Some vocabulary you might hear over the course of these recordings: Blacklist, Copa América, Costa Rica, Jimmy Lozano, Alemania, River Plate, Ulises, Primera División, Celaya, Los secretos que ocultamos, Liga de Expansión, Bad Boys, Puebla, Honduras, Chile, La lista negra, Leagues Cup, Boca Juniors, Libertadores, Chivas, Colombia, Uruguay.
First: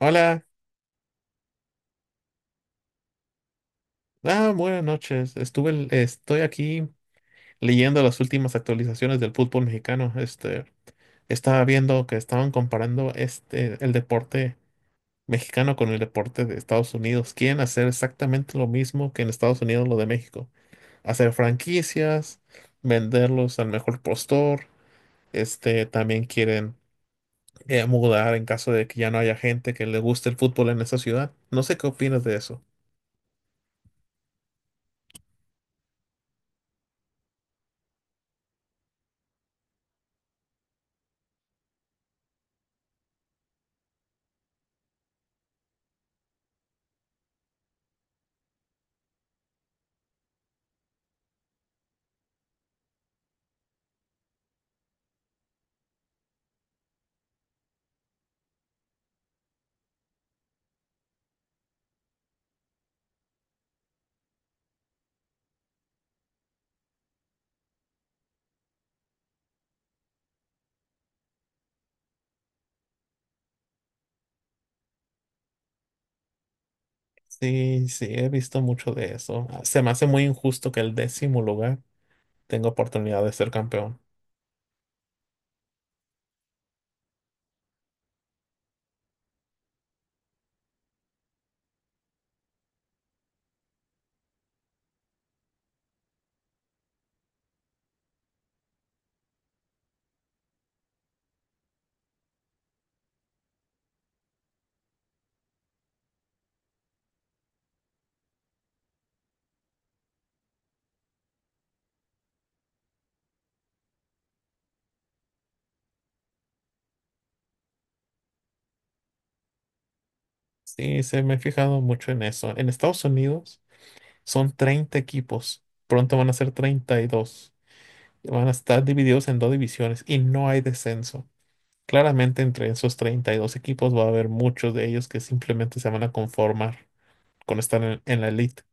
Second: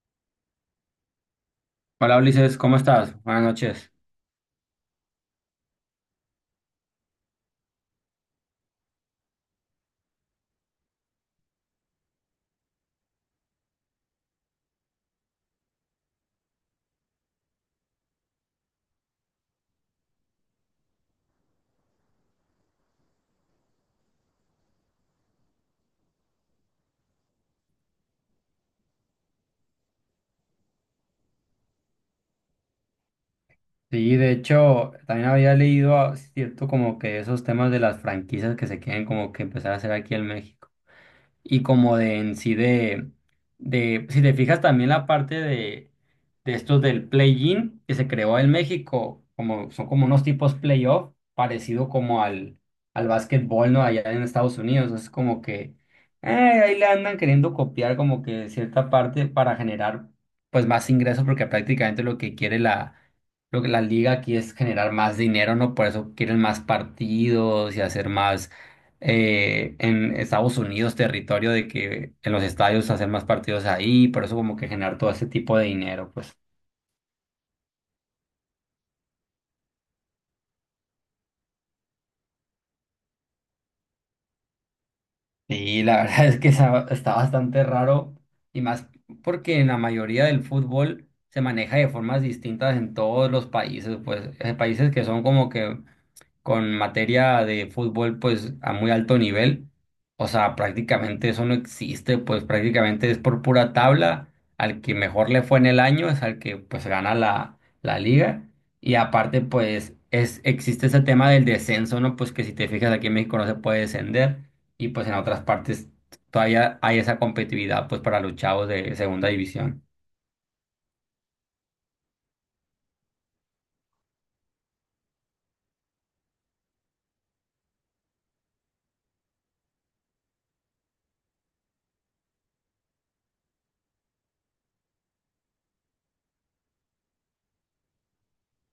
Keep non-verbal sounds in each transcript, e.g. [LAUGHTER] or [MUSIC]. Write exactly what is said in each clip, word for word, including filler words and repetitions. Hola, Hola Ulises, ¿cómo estás? Buenas noches. ah, buenas noches. Estuve, l- estoy aquí leyendo las últimas actualizaciones del fútbol mexicano. Este, estaba viendo que estaban comparando este, el deporte mexicano con el deporte de Estados Unidos. Quieren hacer exactamente lo mismo que en Estados Unidos lo de México. Hacer franquicias, venderlos al mejor postor. Este, también quieren eh, mudar en caso de que ya no haya gente que le guste el fútbol en esa ciudad. No sé qué opinas de eso. Sí, de hecho, también había leído, ah, cierto, como que esos temas de las franquicias que se quieren como que empezar a hacer aquí en México. Y como de en sí de, de si te fijas también la parte de, de estos del play-in que se creó en México, como son como unos tipos playoff parecido como al, al básquetbol, ¿no? Allá en Estados Unidos, es como que eh, ahí le andan queriendo copiar como que cierta parte para generar pues más ingresos porque prácticamente lo que quiere la lo que la liga aquí es generar más dinero, ¿no? Por eso quieren más partidos y hacer más eh, en Estados Unidos territorio de que en los estadios hacer más partidos ahí, por eso como que generar todo ese tipo de dinero, pues. Sí, sí, he visto mucho de eso. Ah, Se me hace muy injusto que el décimo lugar tenga oportunidad de ser campeón. Y la [LAUGHS] verdad es que esa- está bastante raro y más porque en la mayoría del fútbol se maneja de formas distintas en todos los países, pues hay países que son como que con materia de fútbol pues a muy alto nivel. O sea, prácticamente eso no existe, pues prácticamente es por pura tabla. Al que mejor le fue en el año es al que pues gana la, la liga. Y aparte pues es, existe ese tema del descenso, ¿no? Pues que si te fijas aquí en México no se puede descender y pues en otras partes todavía hay esa competitividad pues para los chavos de segunda división. Sí, se me he fijado mucho en eso. En Estados Unidos son treinta equipos. Pronto van a ser treinta y dos. Y van a estar divididos en dos divisiones y no hay descenso. Claramente entre esos treinta y dos equipos va a haber muchos de ellos que simplemente se van a conformar con estar en, en la elite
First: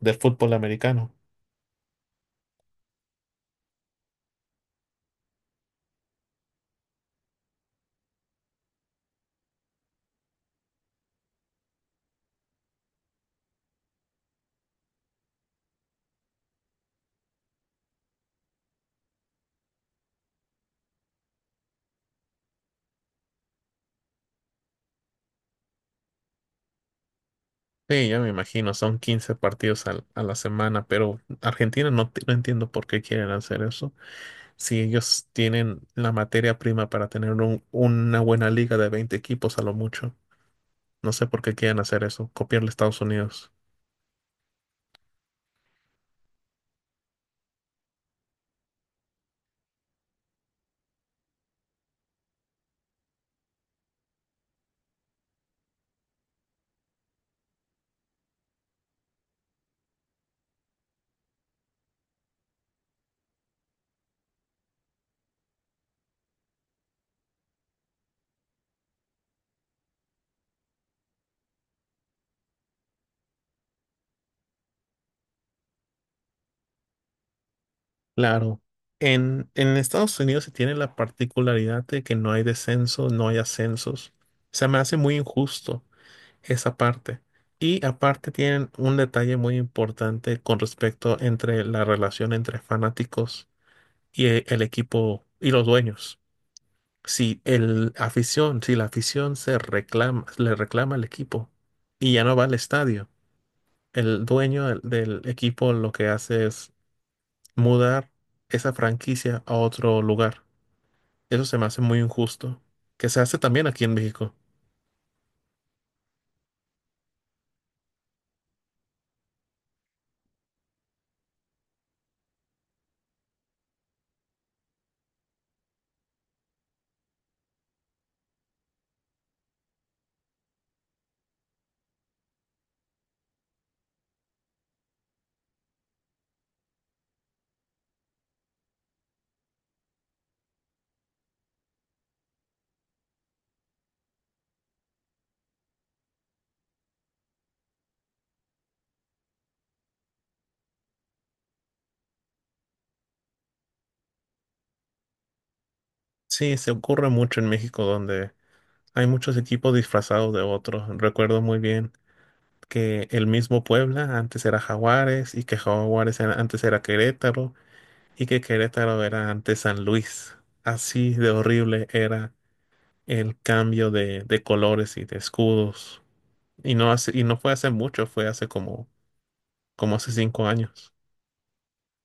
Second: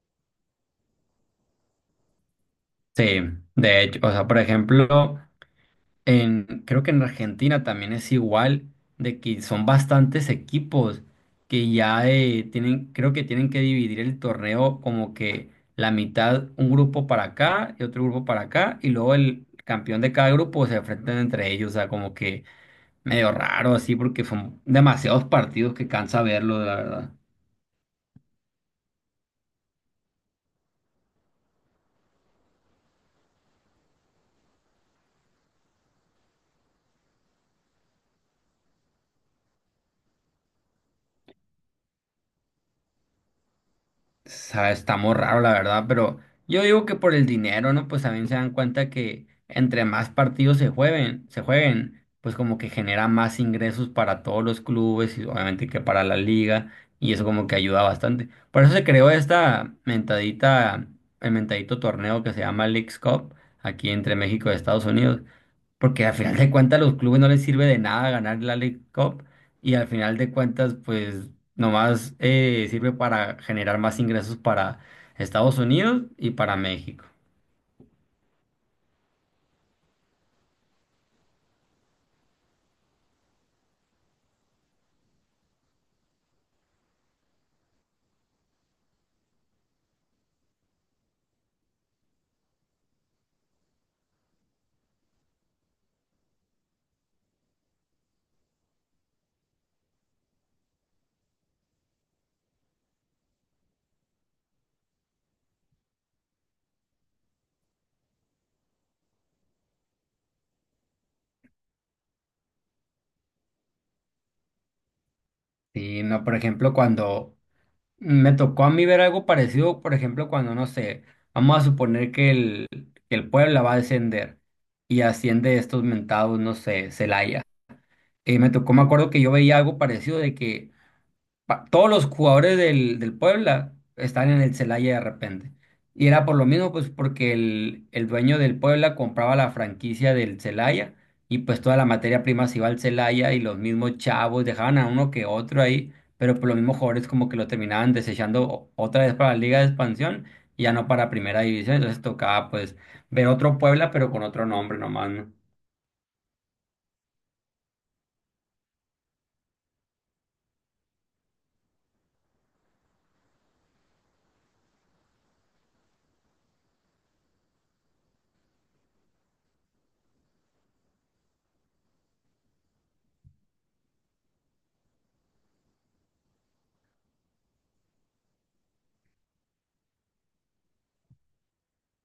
del fútbol americano. Sí, de hecho, o sea, por ejemplo... En, creo que en Argentina también es igual, de que son bastantes equipos que ya eh, tienen, creo que tienen que dividir el torneo como que la mitad, un grupo para acá y otro grupo para acá, y luego el campeón de cada grupo se enfrentan entre ellos, o sea, como que medio raro así, porque son demasiados partidos que cansa verlo, la verdad. Sí, ya me imagino, son quince partidos al- a la semana, pero Argentina no, te- no entiendo por qué quieren hacer eso. Si ellos tienen la materia prima para tener un- una buena liga de veinte equipos a lo mucho, no sé por qué quieren hacer eso, copiarle a Estados Unidos. Sa- Está muy raro, la verdad, pero yo digo que por el dinero, ¿no? Pues también se dan cuenta que entre más partidos se jueguen, se jueguen, pues como que genera más ingresos para todos los clubes y obviamente que para la liga, y eso como que ayuda bastante. Por eso se creó esta mentadita, el mentadito torneo que se llama Leagues Cup, aquí entre México y Estados Unidos, porque al final de cuentas los clubes no les sirve de nada ganar la League Cup y al final de cuentas pues nomás eh, sirve para generar más ingresos para Estados Unidos y para México. Claro. En, en Estados Unidos se tiene la particularidad de que no hay descenso, no hay ascensos. Se me hace muy injusto esa parte. Y aparte tienen un detalle muy importante con respecto entre la relación entre fanáticos y e- el equipo y los dueños. Si el afición, si la afición se reclama, le reclama al equipo y ya no va al estadio, el dueño del del equipo lo que hace es mudar esa franquicia a otro lugar. Eso se me hace muy injusto, que se hace también aquí en México. Y no, por ejemplo, cuando me tocó a mí ver algo parecido, por ejemplo, cuando no sé, vamos a suponer que el, que el Puebla va a descender y asciende estos mentados, no sé, Celaya. Eh, me tocó, me acuerdo que yo veía algo parecido de que pa- todos los jugadores del, del Puebla están en el Celaya de repente. Y era por lo mismo, pues porque el, el dueño del Puebla compraba la franquicia del Celaya y pues toda la materia prima se iba al Celaya y los mismos chavos dejaban a uno que otro ahí, pero por los mismos jugadores como que lo terminaban desechando o- otra vez para la Liga de Expansión y ya no para Primera División. Entonces tocaba pues ver otro Puebla pero con otro nombre nomás, ¿no? Sí, se ocurre mucho en México donde hay muchos equipos disfrazados de otros. Recuerdo muy bien que el mismo Puebla antes era Jaguares y que Jaguares era- antes era Querétaro y que Querétaro era antes San Luis. Así de horrible era el cambio de, de colores y de escudos. Y no hace, y no fue hace mucho, fue hace como, como hace cinco años.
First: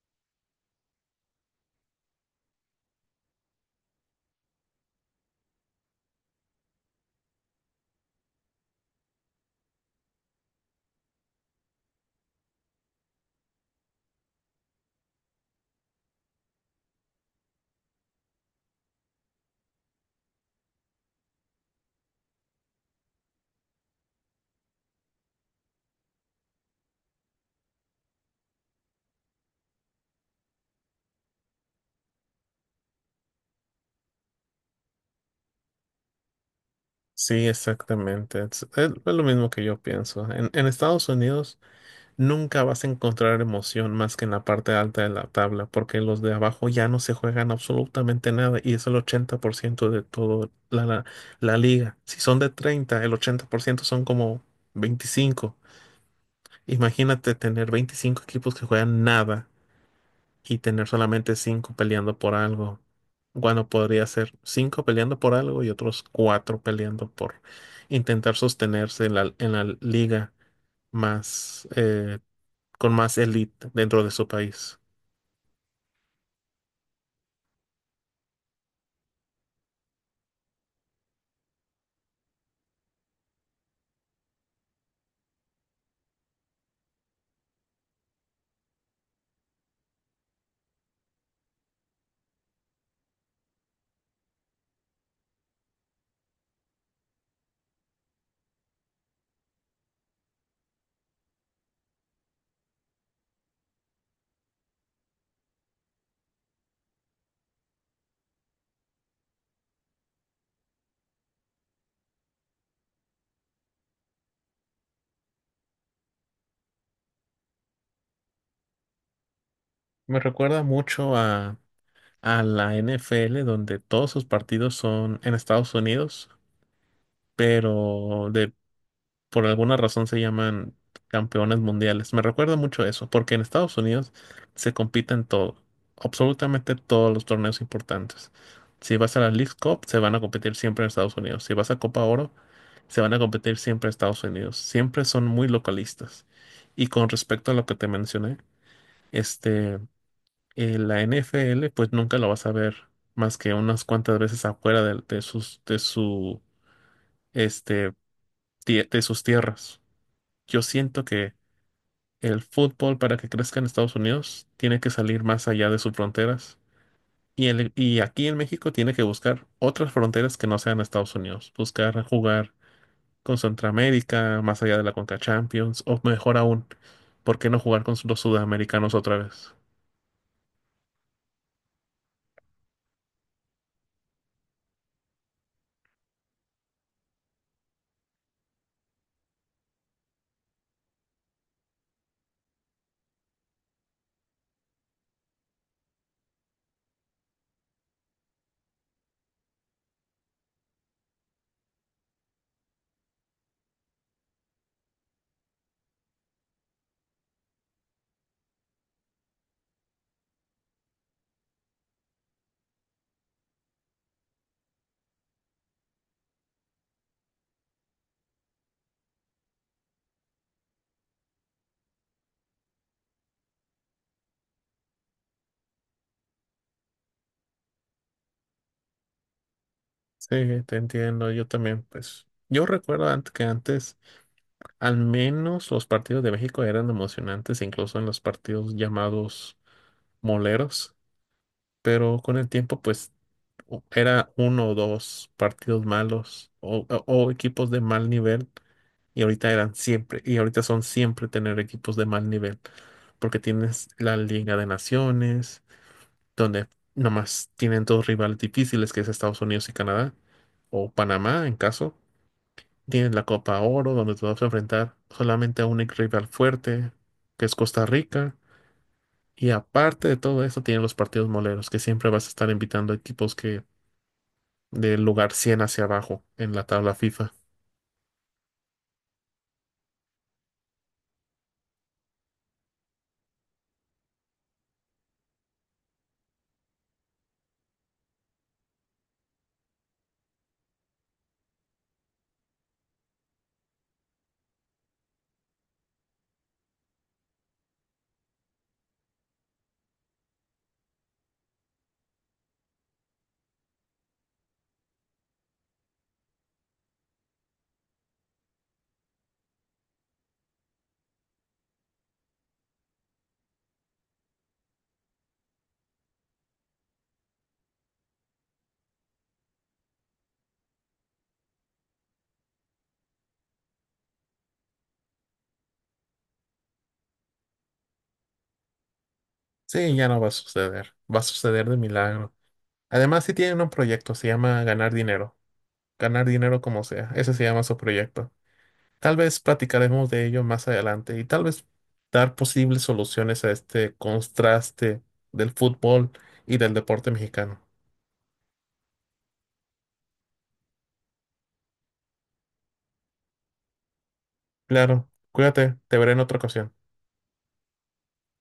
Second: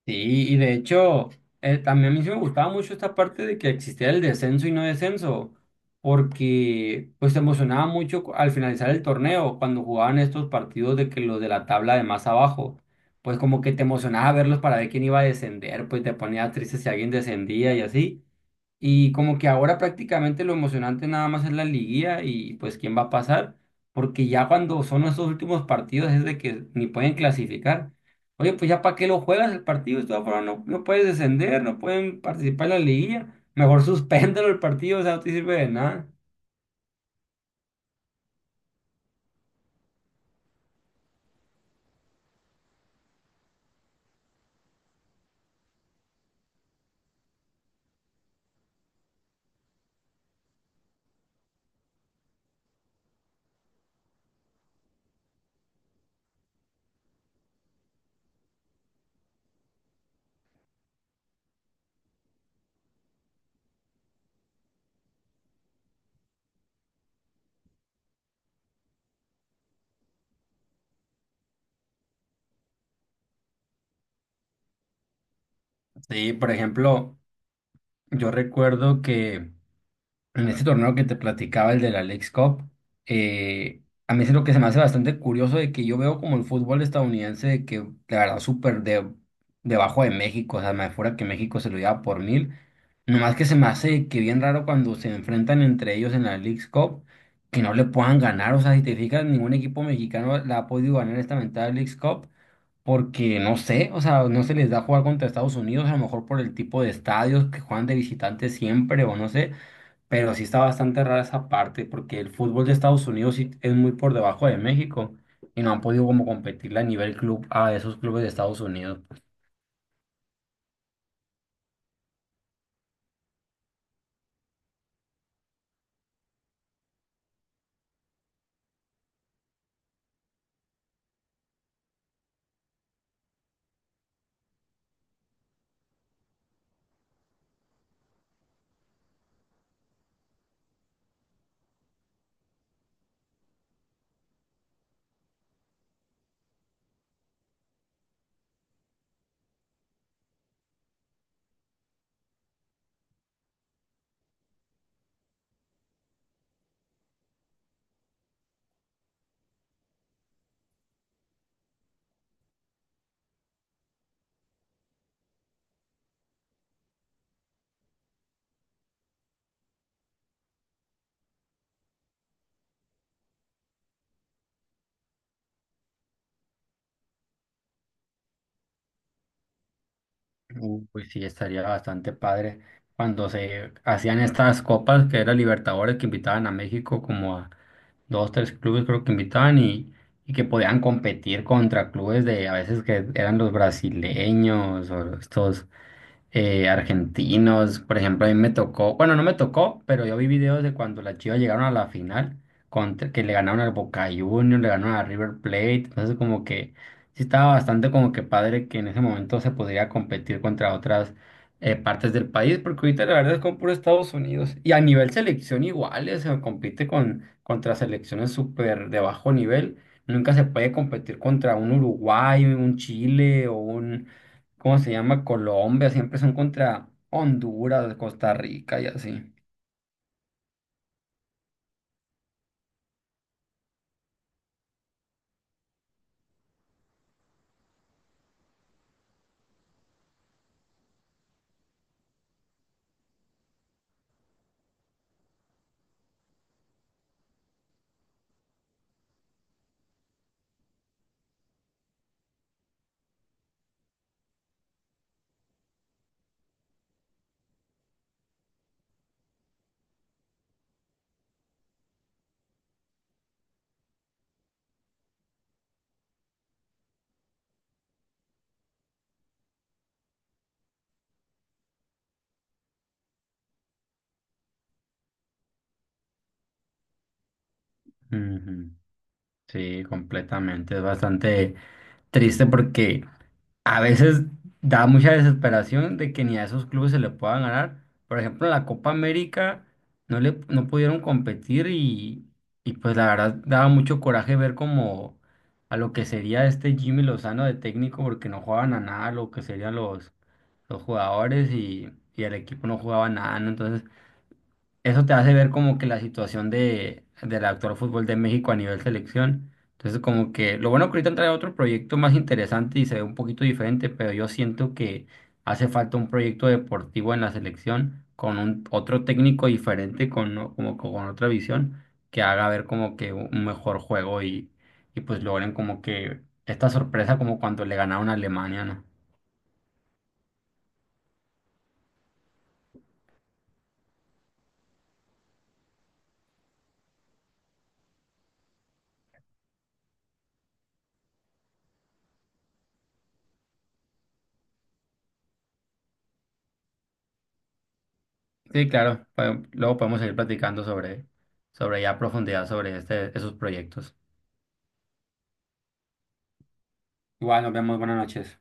Sí, y de hecho, eh, también a mí sí me gustaba mucho esta parte de que existía el descenso y no descenso, porque pues se emocionaba mucho cu- al finalizar el torneo, cuando jugaban estos partidos de que los de la tabla de más abajo, pues como que te emocionaba verlos para ver quién iba a descender, pues te ponías triste si alguien descendía y así. Y como que ahora prácticamente lo emocionante nada más es la liguilla y pues quién va a pasar, porque ya cuando son esos últimos partidos es de que ni pueden clasificar. Oye, pues ya para qué lo juegas el partido, de todas formas no, no puedes descender, no pueden participar en la liguilla, mejor [LAUGHS] suspéndelo el partido, o sea, no te sirve de nada. Sí, exactamente. Es, es- es lo mismo que yo pienso. En, en Estados Unidos nunca vas a encontrar emoción más que en la parte alta de la tabla, porque los de abajo ya no se juegan absolutamente nada y es el ochenta por ciento de toda la, la, la liga. Si son de treinta, el ochenta por ciento son como veinticinco. Imagínate tener veinticinco equipos que juegan nada y tener solamente cinco peleando por algo. Bueno, podría ser cinco peleando por algo y otros cuatro peleando por intentar sostenerse en la, en la liga más eh, con más elite dentro de su país. Sí, por ejemplo, yo recuerdo que en ese torneo que te platicaba, el de la Leagues Cup, eh, a mí es lo que se me hace bastante curioso de que yo veo como el fútbol estadounidense de que la verdad súper de, debajo de México, o sea, me fuera que México se lo lleva por mil, nomás que se me hace que bien raro cuando se enfrentan entre ellos en la Leagues Cup, que no le puedan ganar, o sea, si te fijas, ningún equipo mexicano la ha podido ganar esta mentada Leagues Cup, porque no sé, o sea, no se les da jugar contra Estados Unidos, a lo mejor por el tipo de estadios que juegan de visitantes siempre, o no sé. Pero sí está bastante rara esa parte porque el fútbol de Estados Unidos sí es muy por debajo de México y no han podido como competirle a nivel club a esos clubes de Estados Unidos. Me recuerda mucho a, a la N F L, donde todos sus partidos son en Estados Unidos, pero de por alguna razón se llaman campeones mundiales. Me recuerda mucho eso, porque en Estados Unidos se compite en todo, absolutamente todos los torneos importantes. Si vas a la Leagues Cup, se van a competir siempre en Estados Unidos. Si vas a Copa Oro, se van a competir siempre en Estados Unidos. Siempre son muy localistas. Y con respecto a lo que te mencioné, este, eh, la N F L, pues nunca lo vas a ver más que unas cuantas veces afuera de, de sus, de su, este, tie- de sus tierras. Yo siento que El fútbol para que crezca en Estados Unidos tiene que salir más allá de sus fronteras y, el- y aquí en México tiene que buscar otras fronteras que no sean Estados Unidos, buscar jugar con Centroamérica, más allá de la Conca Champions o mejor aún, ¿por qué no jugar con los sudamericanos otra vez? Uh, Pues sí, estaría bastante padre cuando se hacían estas copas que era Libertadores que invitaban a México como a dos, tres clubes creo que invitaban y, y que podían competir contra clubes de a veces que eran los brasileños o estos eh, argentinos. Por ejemplo, a mí me tocó, bueno, no me tocó, pero yo vi videos de cuando las Chivas llegaron a la final, contra- que le ganaron al Boca Juniors, le ganaron a River Plate. Entonces, como que sí estaba bastante como que padre que en ese momento se podría competir contra otras eh, partes del país, porque ahorita la verdad es como puro Estados Unidos. Y a nivel selección igual, eh, se compite con, contra selecciones súper de bajo nivel. Nunca se puede competir contra un Uruguay, un Chile o un ¿cómo se llama? Colombia, siempre son contra Honduras, Costa Rica y así. Sí, te entiendo, yo también, pues yo recuerdo antes que antes al menos los partidos de México eran emocionantes, incluso en los partidos llamados moleros, pero con el tiempo pues o- era uno o dos partidos malos o, o- o equipos de mal nivel, y ahorita eran siempre, y ahorita son siempre tener equipos de mal nivel, porque tienes la Liga de Naciones, donde nomás tienen dos rivales difíciles, que es Estados Unidos y Canadá, o Panamá en caso, tienes la Copa Oro, donde te vas a enfrentar solamente a un ex rival fuerte, que es Costa Rica. Y aparte de todo eso, tienen los partidos moleros, que siempre vas a estar invitando a equipos que del lugar cien hacia abajo en la tabla FIFA. Ujú. Sí, completamente. Es bastante triste porque a veces da mucha desesperación de que ni a esos clubes se le pueda ganar. Por ejemplo, en la Copa América no le no pudieron competir y, y pues la verdad daba mucho coraje ver como a lo que sería este Jimmy Lozano de técnico porque no jugaban a nada, lo que serían los, los jugadores y, y el equipo no jugaba nada, ¿no? Entonces eso te hace ver como que la situación de, del actual fútbol de México a nivel selección. Entonces, como que lo bueno que ahorita trae otro proyecto más interesante y se ve un poquito diferente, pero yo siento que hace falta un proyecto deportivo en la selección con un, otro técnico diferente, con, o- como, que con otra visión, que haga ver como que un mejor juego y, y pues logren como que esta sorpresa como cuando le ganaron a Alemania, ¿no? Sí, ya no va a suceder. Va a suceder de milagro. Además, sí tienen un proyecto, se llama ganar dinero. Ganar dinero como sea. Ese se llama su proyecto. Tal vez platicaremos de ello más adelante y tal vez dar posibles soluciones a este contraste del fútbol y del deporte mexicano. Sí, claro, pa- luego podemos seguir platicando sobre, sobre ya a profundidad sobre este, esos proyectos. Claro, cuídate, te veré en otra ocasión. Igual, nos vemos, buenas noches.